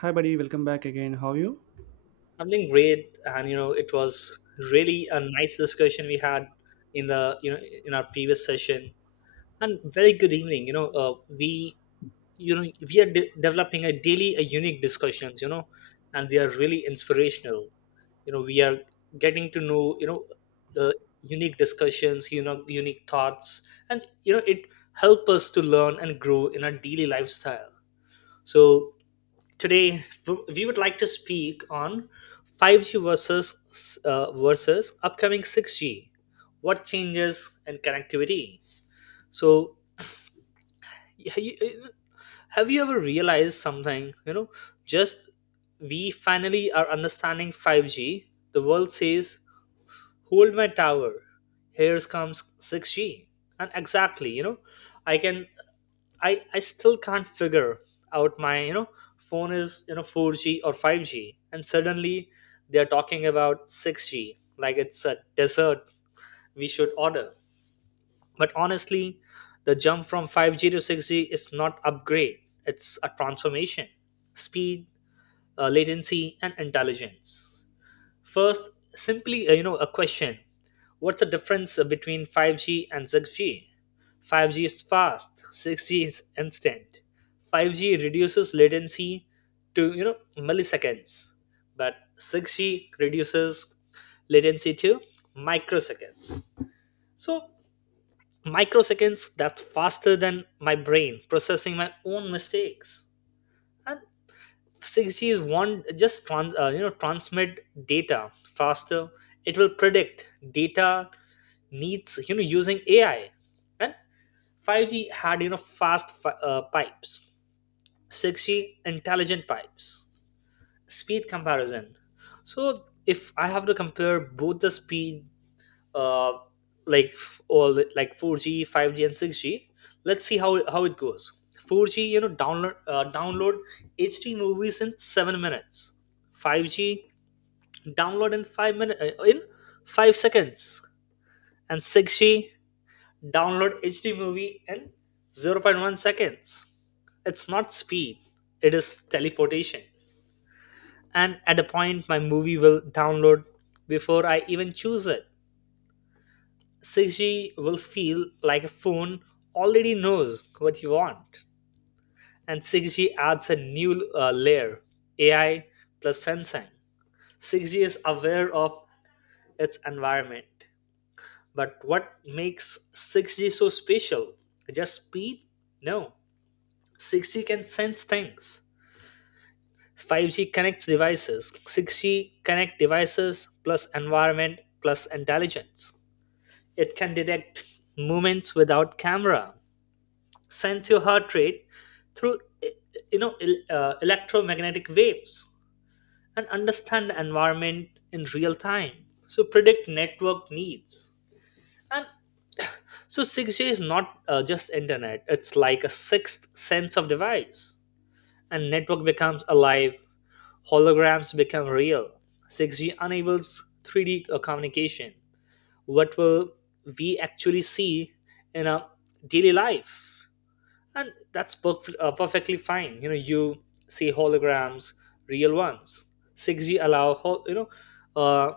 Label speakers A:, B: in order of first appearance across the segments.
A: Hi, buddy. Welcome back again. How are you?
B: Something great. And it was really a nice discussion we had in the you know in our previous session. And very good evening. We, you know we are developing a daily a unique discussions, and they are really inspirational. We are getting to know, the unique discussions, unique thoughts. And it help us to learn and grow in our daily lifestyle. So today, we would like to speak on 5G versus versus upcoming 6G. What changes in connectivity? So, y- y- have you ever realized something? Just we finally are understanding 5G. The world says hold my tower, here comes 6g, and exactly, I can, I still can't figure out my, phone is, 4g or 5g, and suddenly they're talking about 6g like it's a dessert we should order. But honestly, the jump from 5g to 6g is not upgrade, it's a transformation. Speed, latency, and intelligence. First, simply, a question. What's the difference, between 5G and 6G? 5G is fast, 6G is instant. 5G reduces latency to, milliseconds, but 6G reduces latency to microseconds. So microseconds, that's faster than my brain processing my own mistakes. And 6G is one just transmit data faster. It will predict data needs, using AI, and 5G had, fast pipes. 6G intelligent pipes. Speed comparison. So if I have to compare both the speed, uh, like like 4G, 5G, and 6G. Let's see how it goes. 4G, download HD movies in 7 minutes. 5G, download in 5 minute, in 5 seconds, and 6G, download HD movie in zero point 0.1 seconds. It's not speed; it is teleportation. And at a point, my movie will download before I even choose it. 6G will feel like a phone already knows what you want. And 6G adds a new, layer, AI plus sensing. 6G is aware of its environment. But what makes 6G so special? Just speed? No. 6G can sense things. 5G connects devices. 6G connect devices plus environment plus intelligence. It can detect movements without camera, sense your heart rate through electromagnetic waves, and understand the environment in real time, so predict network needs. And so 6g is not, just internet, it's like a sixth sense of device, and network becomes alive. Holograms become real. 6g enables 3d communication. What will we actually see in a daily life? And that's perfectly fine. You see holograms, real ones. 6g allow uh,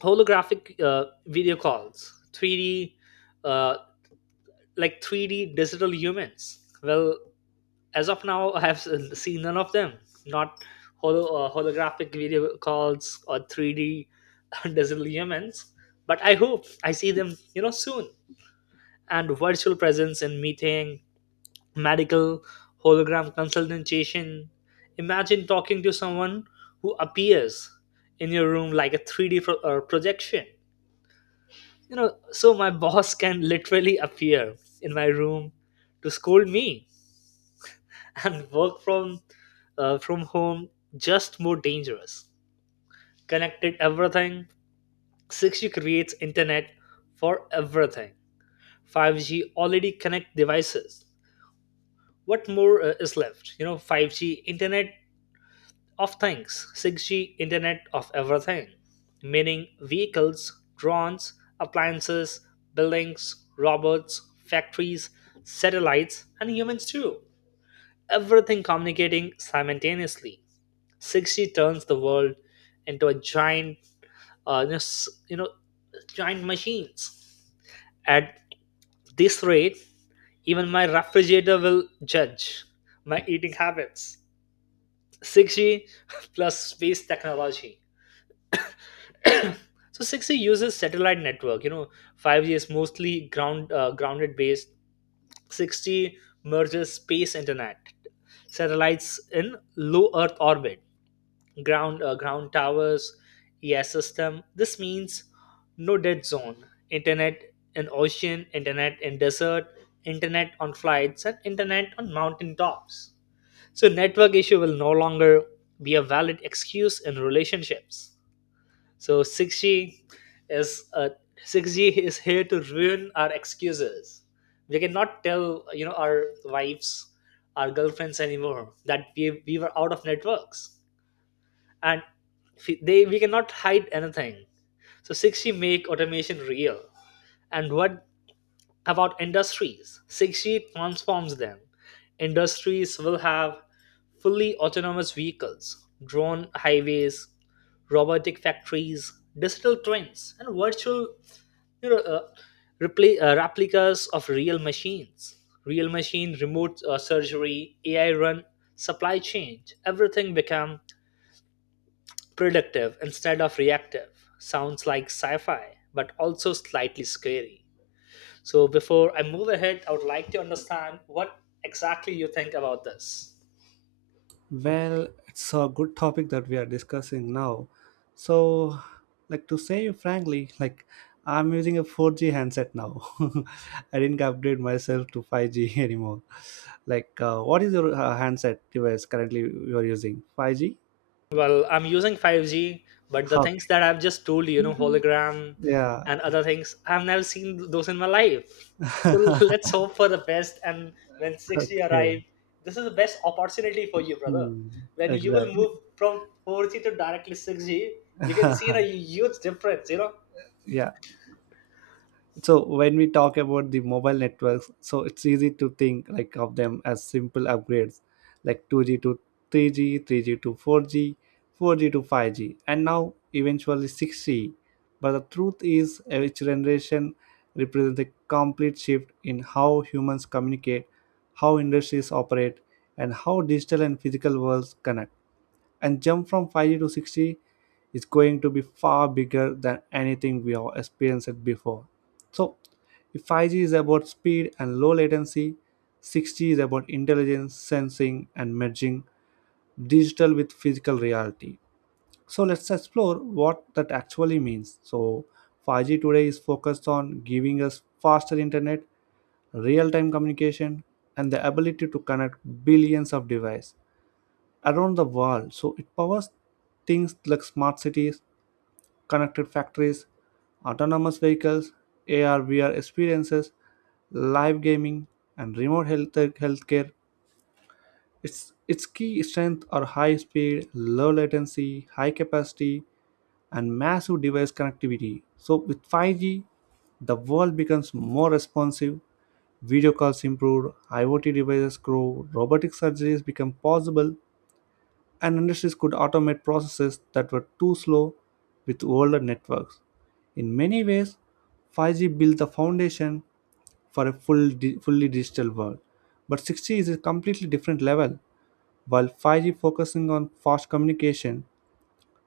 B: holographic, video calls, 3d, uh, 3d digital humans. Well, as of now I have seen none of them, not holographic video calls or 3d digital humans, but I hope I see them, soon. And virtual presence in meeting, medical hologram consultation. Imagine talking to someone who appears in your room like a 3D projection. So my boss can literally appear in my room to scold me, and work from, from home, just more dangerous. Connected everything. 6G creates internet for everything. 5G already connect devices. What more, is left? 5G internet of Things, 6G Internet of Everything, meaning vehicles, drones, appliances, buildings, robots, factories, satellites, and humans too. Everything communicating simultaneously. 6G turns the world into a giant, uh, you know, s- you know, giant machines. At this rate, even my refrigerator will judge my eating habits. 6G plus space technology. So 6G uses satellite network. 5G is mostly grounded based. 6G merges space internet, satellites in low Earth orbit, ground towers, ES system. This means no dead zone. Internet in ocean, internet in desert, internet on flights, and internet on mountain tops. So network issue will no longer be a valid excuse in relationships. So 6G is, 6G is here to ruin our excuses. We cannot tell, our wives, our girlfriends anymore that we were out of networks, and they we cannot hide anything. So 6G make automation real, and what about industries. 6G transforms them. Industries will have fully autonomous vehicles, drone highways, robotic factories, digital twins, and virtual, you know, uh, replicas of real machines. Real machine, remote, surgery, AI run supply chain. Everything become predictive instead of reactive. Sounds like sci-fi, but also slightly scary. So before I move ahead, I would like to understand what exactly you think about this.
A: Well, it's a good topic that we are discussing now. So, like to say you frankly, like I'm using a 4G handset now. I didn't upgrade myself to 5G anymore. Like, what is your handset device currently you are using? 5G?
B: Well, I'm using 5G, but the things
A: Okay.
B: that I've just told you, hologram
A: Yeah.
B: and other things, I've never seen those in my life. So let's hope for the best. And when 6G
A: Okay.
B: arrives, this is the best opportunity for you, brother.
A: Hmm.
B: When you will
A: Exactly.
B: move from 4G to directly 6G, you can see a huge difference,
A: Yeah. So when we talk about the mobile networks, so it's easy to think like of them as simple upgrades, like 2G to 3G, 3G to 4G, 4G to 5G, and now eventually 6G. But the truth is each generation represents a complete shift in how humans communicate, how industries operate, and how digital and physical worlds connect. And jump from 5G to 6G is going to be far bigger than anything we have experienced before. So, if 5G is about speed and low latency, 6G is about intelligence, sensing, and merging digital with physical reality. So, let's explore what that actually means. So, 5G today is focused on giving us faster internet, real time communication, and the ability to connect billions of devices around the world. So it powers things like smart cities, connected factories, autonomous vehicles, AR VR experiences, live gaming, and remote health healthcare. Its key strength are high speed, low latency, high capacity, and massive device connectivity. So with 5G, the world becomes more responsive, video calls improve, IoT devices grow, robotic surgeries become possible, and industries could automate processes that were too slow with older networks. In many ways, 5G built the foundation for a fully digital world. But 6G is a completely different level. While 5G focusing on fast communication,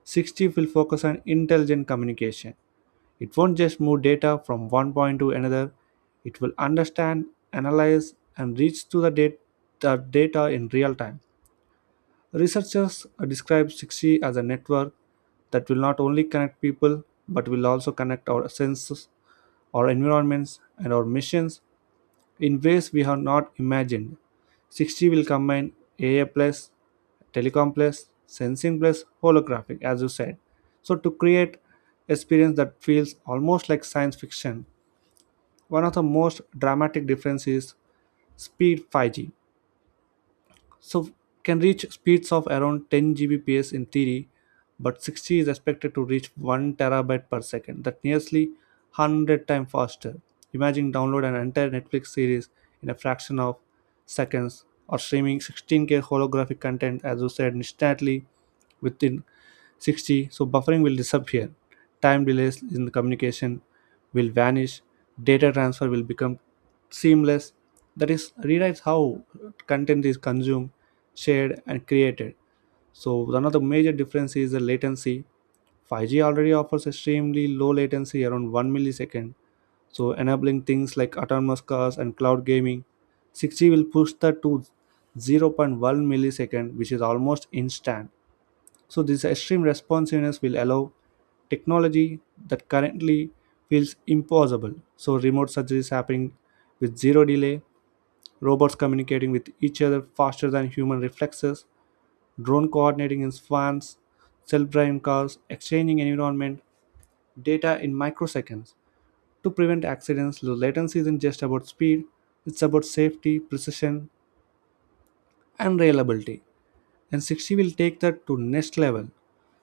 A: 6G will focus on intelligent communication. It won't just move data from one point to another, it will understand, analyze, and reach to the data in real time. Researchers describe 6G as a network that will not only connect people but will also connect our senses, our environments, and our missions in ways we have not imagined. 6G will combine AI plus, telecom plus, sensing plus, holographic, as you said. So to create experience that feels almost like science fiction. One of the most dramatic differences is speed 5G. So can reach speeds of around 10 Gbps in theory, but 60 is expected to reach 1 terabyte per second. That nearly 100 times faster. Imagine download an entire Netflix series in a fraction of seconds, or streaming 16K holographic content, as you said, instantly within 60. So buffering will disappear, time delays in the communication will vanish, data transfer will become seamless. That is rewrites how content is consumed, shared, and created. So one of the major difference is the latency. 5G already offers extremely low latency around 1 millisecond, so enabling things like autonomous cars and cloud gaming. 6G will push that to zero point 0.1 millisecond, which is almost instant. So, this extreme responsiveness will allow technology that currently feels impossible. So, remote surgery is happening with zero delay, robots communicating with each other faster than human reflexes, drone coordinating in swans, self driving cars, exchanging environment data in microseconds. To prevent accidents, low latency isn't just about speed, it's about safety, precision, and reliability. And 60 will take that to next level.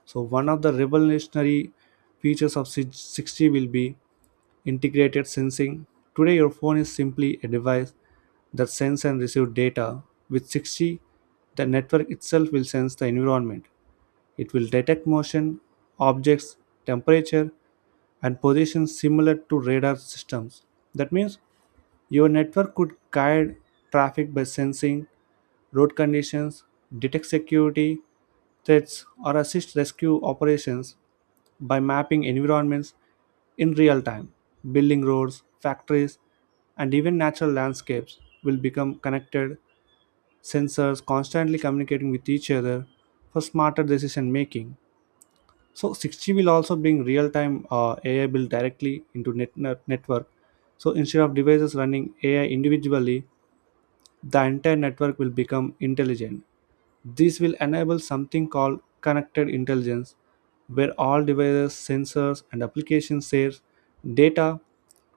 A: So one of the revolutionary features of 6G will be integrated sensing. Today your phone is simply a device that sends and receives data. With 6G, the network itself will sense the environment. It will detect motion, objects, temperature, and position similar to radar systems. That means your network could guide traffic by sensing road conditions, detect security threats, or assist rescue operations by mapping environments in real time. Building roads, factories, and even natural landscapes will become connected sensors constantly communicating with each other for smarter decision making. So 6G will also bring real-time AI built directly into network. So instead of devices running AI individually, the entire network will become intelligent. This will enable something called connected intelligence, where all devices, sensors, and applications share data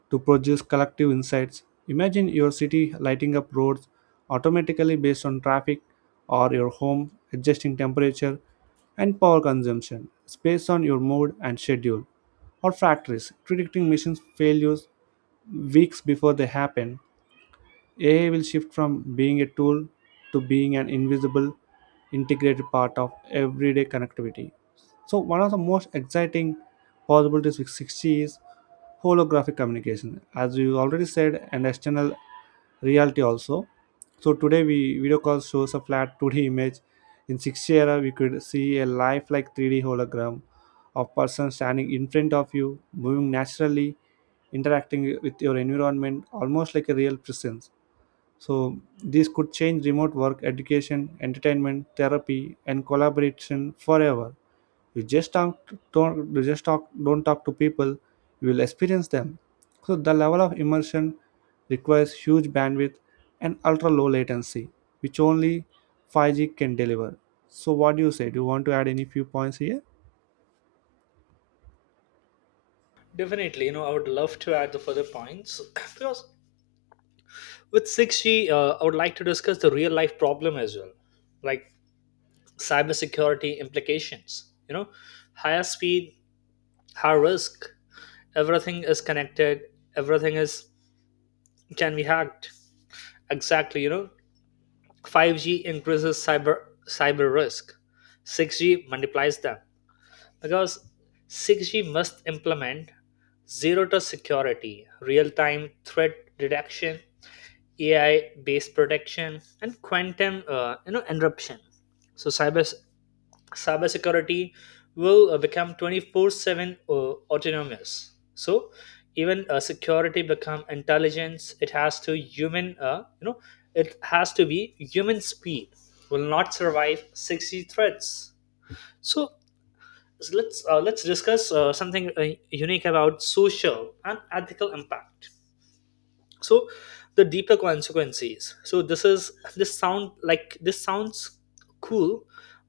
A: to produce collective insights. Imagine your city lighting up roads automatically based on traffic, or your home adjusting temperature and power consumption based on your mood and schedule, or factories predicting mission failures weeks before they happen. AI will shift from being a tool to being an invisible, integrated part of everyday connectivity. So, one of the most exciting possibilities with 6G is holographic communication, as we already said, and external reality also. So today we video call shows a flat 2D image. In 6G era, we could see a lifelike 3D hologram of person standing in front of you, moving naturally, interacting with your environment, almost like a real presence. So this could change remote work, education, entertainment, therapy, and collaboration forever. You just talk, don't talk to people. You will experience them. So the level of immersion requires huge bandwidth and ultra low latency, which only 5G can deliver. So what do you say? Do you want to add any few points here?
B: Definitely, I would love to add the further points because with 6G, I would like to discuss the real life problem as well, like cybersecurity implications. Higher speed, higher risk. Everything is connected. Everything is can be hacked. Exactly. 5G increases cyber risk. 6G multiplies them because 6G must implement zero trust security, real time threat detection, AI based protection, and quantum, interruption. So cybersecurity will, become 24/7, autonomous. So even, security become intelligence. It has to human, it has to be human speed will not survive 60 threats. So let's discuss, something, unique about social and ethical impact, so the deeper consequences. So this is this sounds cool,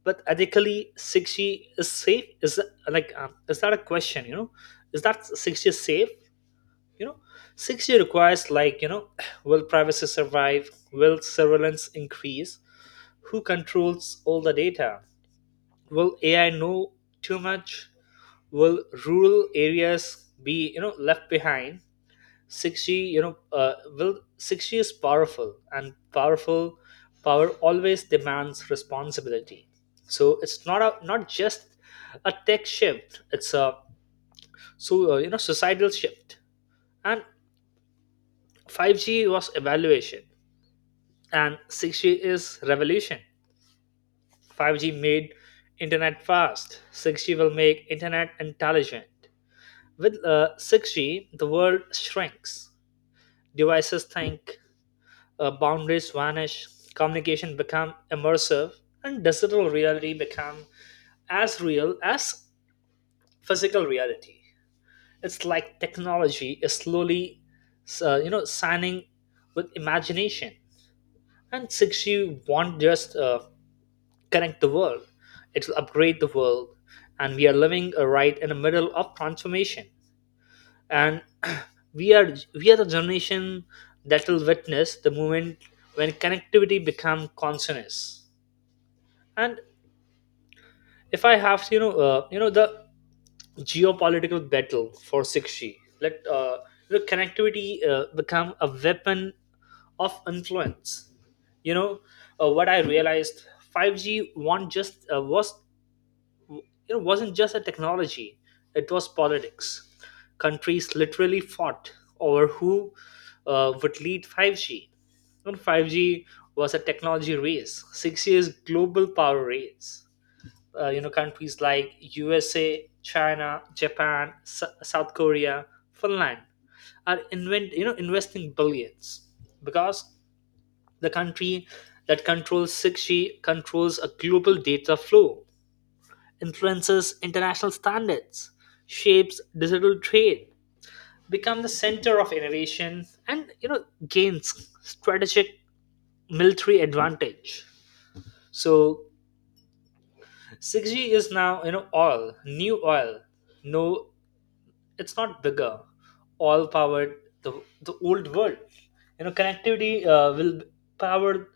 B: but ethically 6g is safe, is is that a question? Is that 6g safe? you know 6g requires, like, will privacy survive? Will surveillance increase? Who controls all the data? Will ai know too much? Will rural areas be, left behind? 6G, you know, will 6G is powerful, and powerful power always demands responsibility. So it's not a, not just a tech shift; it's a, societal shift. And 5G was evaluation, and 6G is revolution. 5G made internet fast. 6G will make internet intelligent. With, 6G, the world shrinks. Devices think, boundaries vanish, communication become immersive, and digital reality become as real as physical reality. It's like technology is slowly, signing with imagination. And 6G won't just, connect the world; it will upgrade the world. And we are living, right in the middle of transformation. And we are the generation that will witness the moment when connectivity become consciousness. And if I have to, the geopolitical battle for 6G, let, the connectivity, become a weapon of influence. You know, what I realized, 5G won't just was, wasn't just a technology; it was politics. Countries literally fought over who, would lead 5G. And 5G was a technology race. 6G is global power race. Countries like USA, China, Japan, South Korea, Finland are invent you know investing billions, because the country that controls 6G controls a global data flow, influences international standards, shapes digital trade, become the center of innovation, and, gains strategic military advantage. So 6G is now, oil, new oil, no, it's not bigger, all powered, the, the old world, connectivity, will power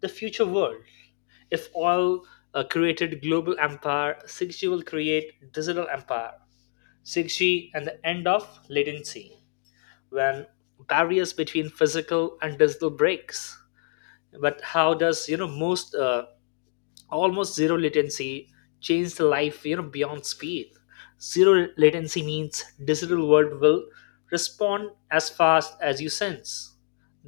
B: the future world. If all, created global empire, 6g will create digital empire. 6g and the end of latency. When barriers between physical and digital breaks, but how does, most, almost zero latency changed life, beyond speed? Zero latency means digital world will respond as fast as you sense.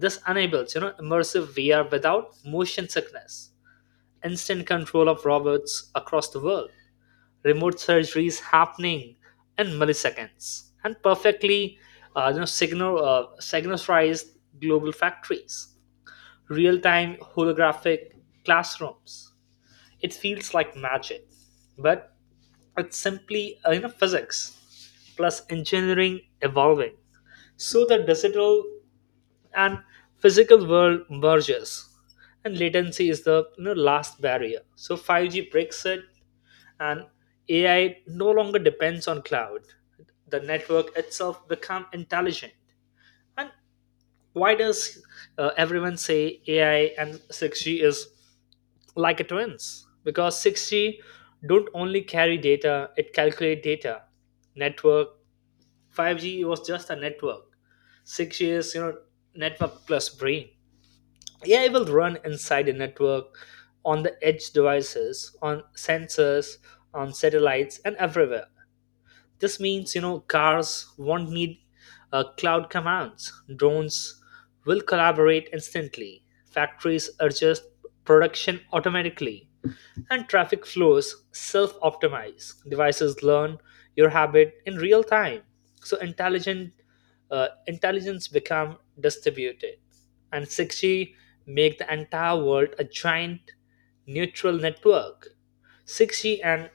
B: This enables, immersive vr without motion sickness, instant control of robots across the world, remote surgeries happening in milliseconds and perfectly, you know signal synchronized global factories, real-time holographic classrooms. It feels like magic, but it's simply, physics plus engineering evolving. So the digital and physical world merges, and latency is the, last barrier. So 5G breaks it, and AI no longer depends on cloud. The network itself become intelligent. And why does, everyone say AI and 6G is like a twins, because 6G don't only carry data, it calculate data. Network 5G was just a network. 6G is, network plus brain. AI will run inside the network, on the edge devices, on sensors, on satellites, and everywhere. This means, cars won't need, cloud commands. Drones will collaborate instantly. Factories adjust production automatically, and traffic flows self-optimize. Devices learn your habit in real time. So intelligent intelligence become distributed. And 6G make the entire world a giant neutral network. 6G and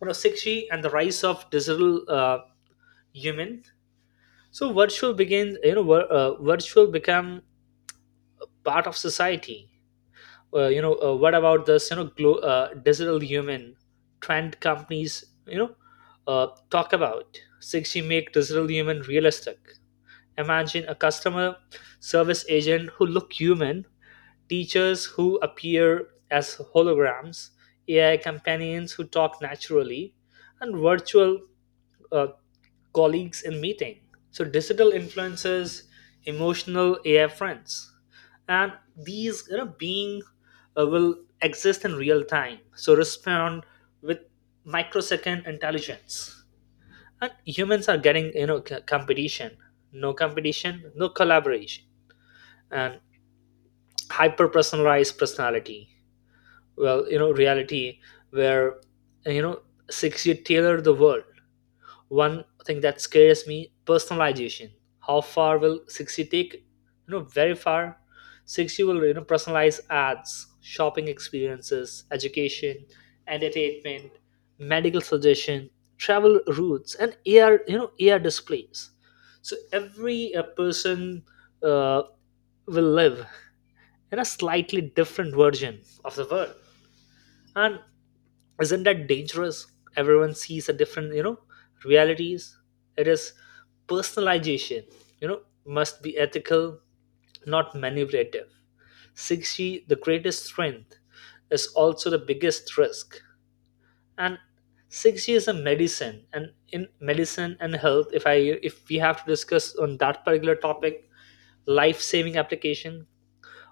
B: you know 6G and the rise of digital human. So virtual begins you know vir- virtual become part of society, what about this, digital human trend companies, talk about 60 make digital human realistic. Imagine a customer service agent who look human, teachers who appear as holograms, ai companions who talk naturally, and virtual uh, colleagues in meeting. So digital influencers, emotional AI friends, and these being will exist in real time. So respond with microsecond intelligence. And humans are getting competition. No competition, no collaboration, and hyper personalized personality. Well, reality where, you know six, you tailor the world. One thing that scares me: personalization. How far will 60 take you know Very far. 60 will, personalize ads, shopping experiences, education, entertainment, medical suggestion, travel routes, and ar you know ar displays. So every person uh, will live in a slightly different version of the world. And isn't that dangerous? Everyone sees a different, realities. It is. Personalization, you know must be ethical, not manipulative. 6g the greatest strength is also the biggest risk. And 6g is a medicine. And in medicine and health, if we have to discuss on that particular topic, life saving application.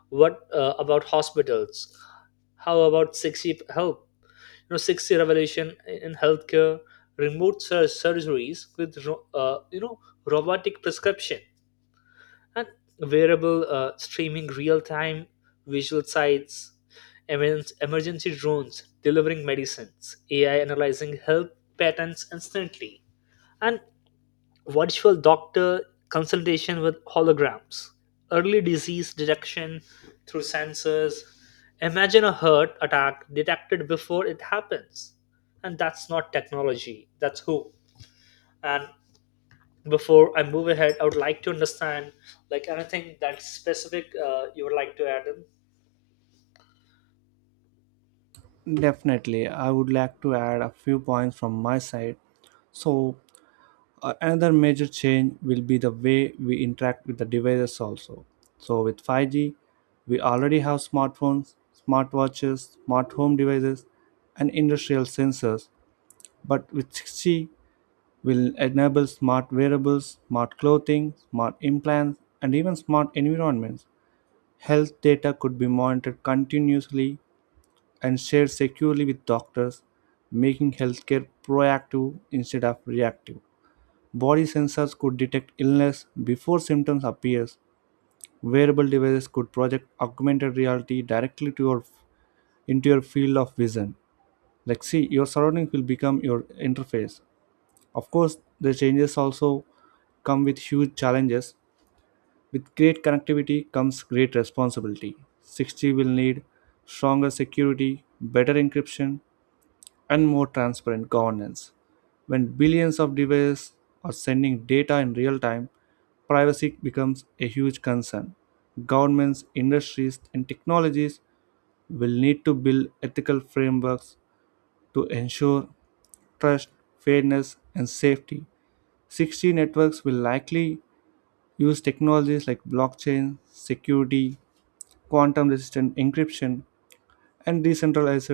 B: What about hospitals? How about 6g help? You know, six revolution in healthcare, remote surgeries with robotic prescription, and wearable streaming real-time visual sites, emergency drones delivering medicines, AI analyzing health patterns instantly, and virtual doctor consultation with holograms, early disease detection through sensors. Imagine a heart attack detected before it happens. And that's not technology, that's hope. And before I move ahead, I would like to understand, like, anything that's specific you would like to add in.
A: Definitely, I would like to add a few points from my side. So, another major change will be the way we interact with the devices also. So with 5G, we already have smartphones, smartwatches, smart home devices, and industrial sensors. But with 6G, we'll enable smart wearables, smart clothing, smart implants, and even smart environments. Health data could be monitored continuously and shared securely with doctors, making healthcare proactive instead of reactive. Body sensors could detect illness before symptoms appear. Wearable devices could project augmented reality directly to your into your field of vision. Like see, your surroundings will become your interface. Of course, the changes also come with huge challenges. With great connectivity comes great responsibility. 6G will need stronger security, better encryption, and more transparent governance. When billions of devices are sending data in real time, privacy becomes a huge concern. Governments, industries, and technologies will need to build ethical frameworks to ensure trust, fairness, and safety. 6G networks will likely use technologies like blockchain, security, quantum resistant encryption, and decentralized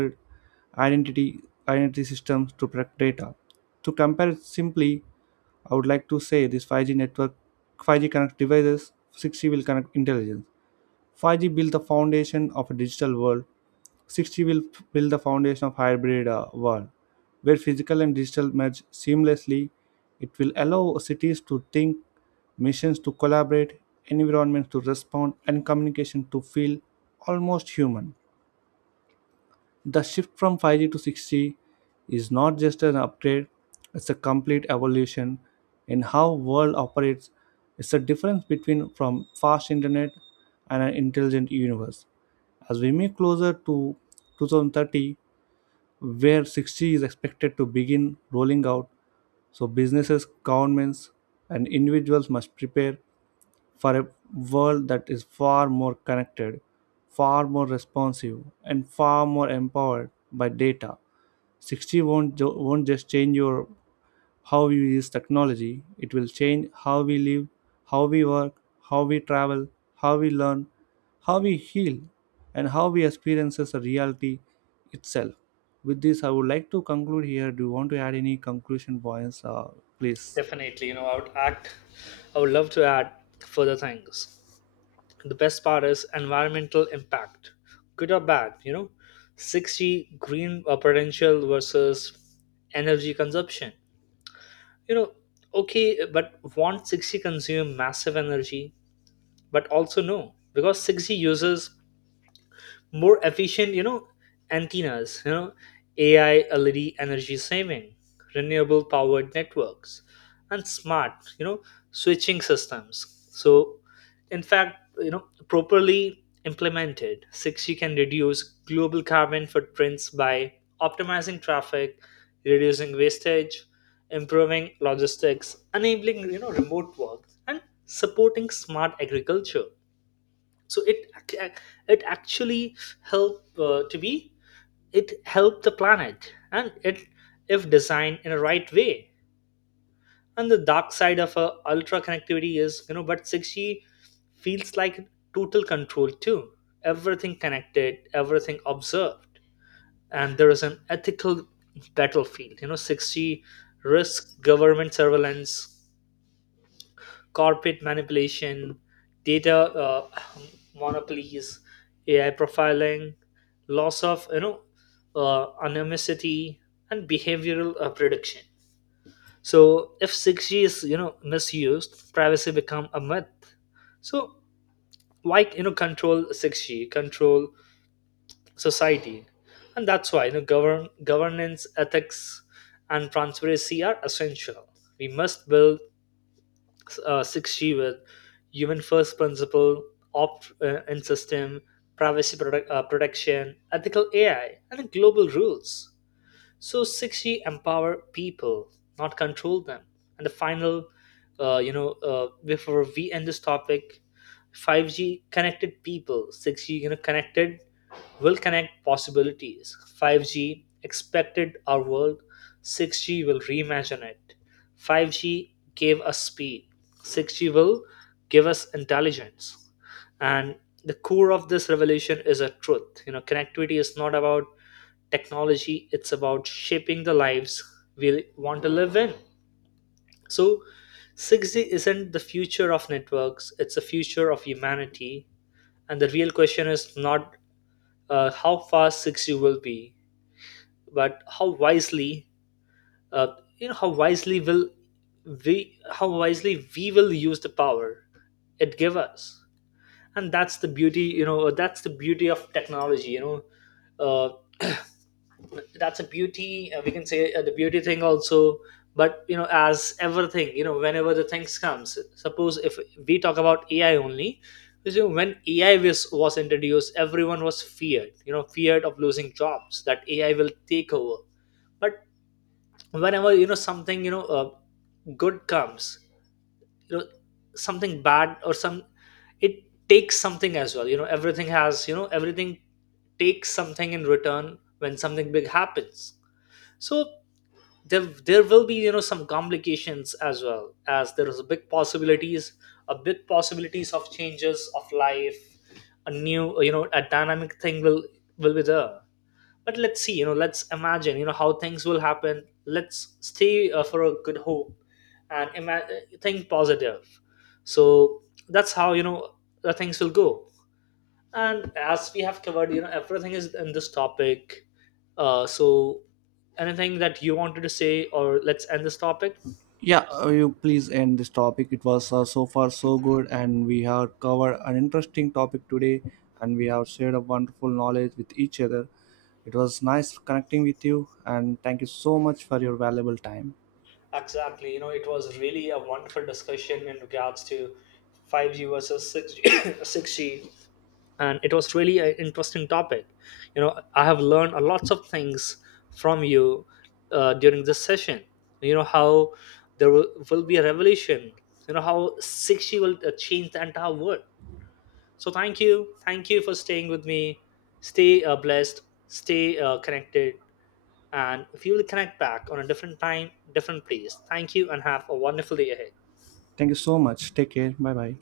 A: identity identity systems to protect data. To compare it simply, I would like to say this 5G network 5G connects devices, 6G will connect intelligence. 5G built the foundation of a digital world. 6G will build the foundation of hybrid world where physical and digital merge seamlessly. It will allow cities to think, missions to collaborate, environments to respond, and communication to feel almost human. The shift from 5G to 6G is not just an upgrade, it's a complete evolution in how world operates. It's the difference between from fast internet and an intelligent universe. As we move closer to 2030, where 6G is expected to begin rolling out, so businesses, governments, and individuals must prepare for a world that is far more connected, far more responsive, and far more empowered by data. 60 won't just change your how you use technology, it will change how we live, how we work, how we travel, how we learn, how we heal, and how we experiences the reality itself. With this, I would like to conclude here. Do you want to add any conclusion points, please?
B: Definitely, you know, I would love to add further things. The best part is environmental impact, good or bad. 60 green potential versus energy consumption. you know okay, but won't want 60 consume massive energy? But also no, because 60 uses more efficient antennas, ai led energy saving, renewable powered networks, and smart you know switching systems. So in fact, properly implemented, 6g can reduce global carbon footprints by optimizing traffic, reducing wastage, improving logistics, enabling remote work, and supporting smart agriculture. So it actually helped to be it helped the planet, and it, if designed in a right way. And the dark side of ultra connectivity is, but 6g feels like total control too. Everything connected, everything observed. And there is an ethical battlefield. 6g risks government surveillance, corporate manipulation, data, monopolies, AI profiling, loss of anonymity, and behavioral prediction. So if 6G is, misused, privacy become a myth. So why, control 6G, control society. And that's why, governance, ethics, and transparency are essential. We must build 6G with human first principle, opt in system, privacy protection, ethical AI, and global rules, so 6g empower people, not control them. And the final, before we end this topic, 5g connected people, 6g you know connected, will connect possibilities. 5g expected our world, 6g will reimagine it. 5g gave us speed, 6g will give us intelligence. And the core of this revolution is a truth: connectivity is not about technology, it's about shaping the lives we want to live in. So 6g isn't the future of networks, it's the future of humanity. And the real question is not how fast 6g will be, but how wisely, uh, you know how wisely will we how wisely we will use the power it give us. And that's the beauty, that's the beauty of technology. Uh, that's a beauty, we can say, the beauty thing also. But, as everything, whenever the things comes, suppose if we talk about ai only, because, you know, when ai was introduced, everyone was feared, feared of losing jobs, that ai will take over. But whenever, something, good comes, you know something bad, or some, it takes something as well. Everything has, everything takes something in return when something big happens. So there will be, some complications, as well as there is a big possibilities. A big possibilities of changes of life. A new, a dynamic thing will be there. But let's see, let's imagine, how things will happen. Let's stay for a good hope, and think positive. So that's how, the things will go. And as we have covered, everything is in this topic. So anything that you wanted to say, or let's end this topic?
A: Yeah, you please end this topic. It was so far so good, and we have covered an interesting topic today, and we have shared a wonderful knowledge with each other. It was nice connecting with you, and thank you so much for your valuable time.
B: Exactly. You know, it was really a wonderful discussion in regards to 5G versus 6G. 6G. And it was really an interesting topic. I have learned a lots of things from you during this session, how there will be a revolution, how 6g will change the entire world. So thank you. Thank you for staying with me. Stay blessed, stay connected, and we will connect back on a different time, different place. Thank you, and have a wonderful day ahead.
A: Thank you so much. Take care. Bye bye.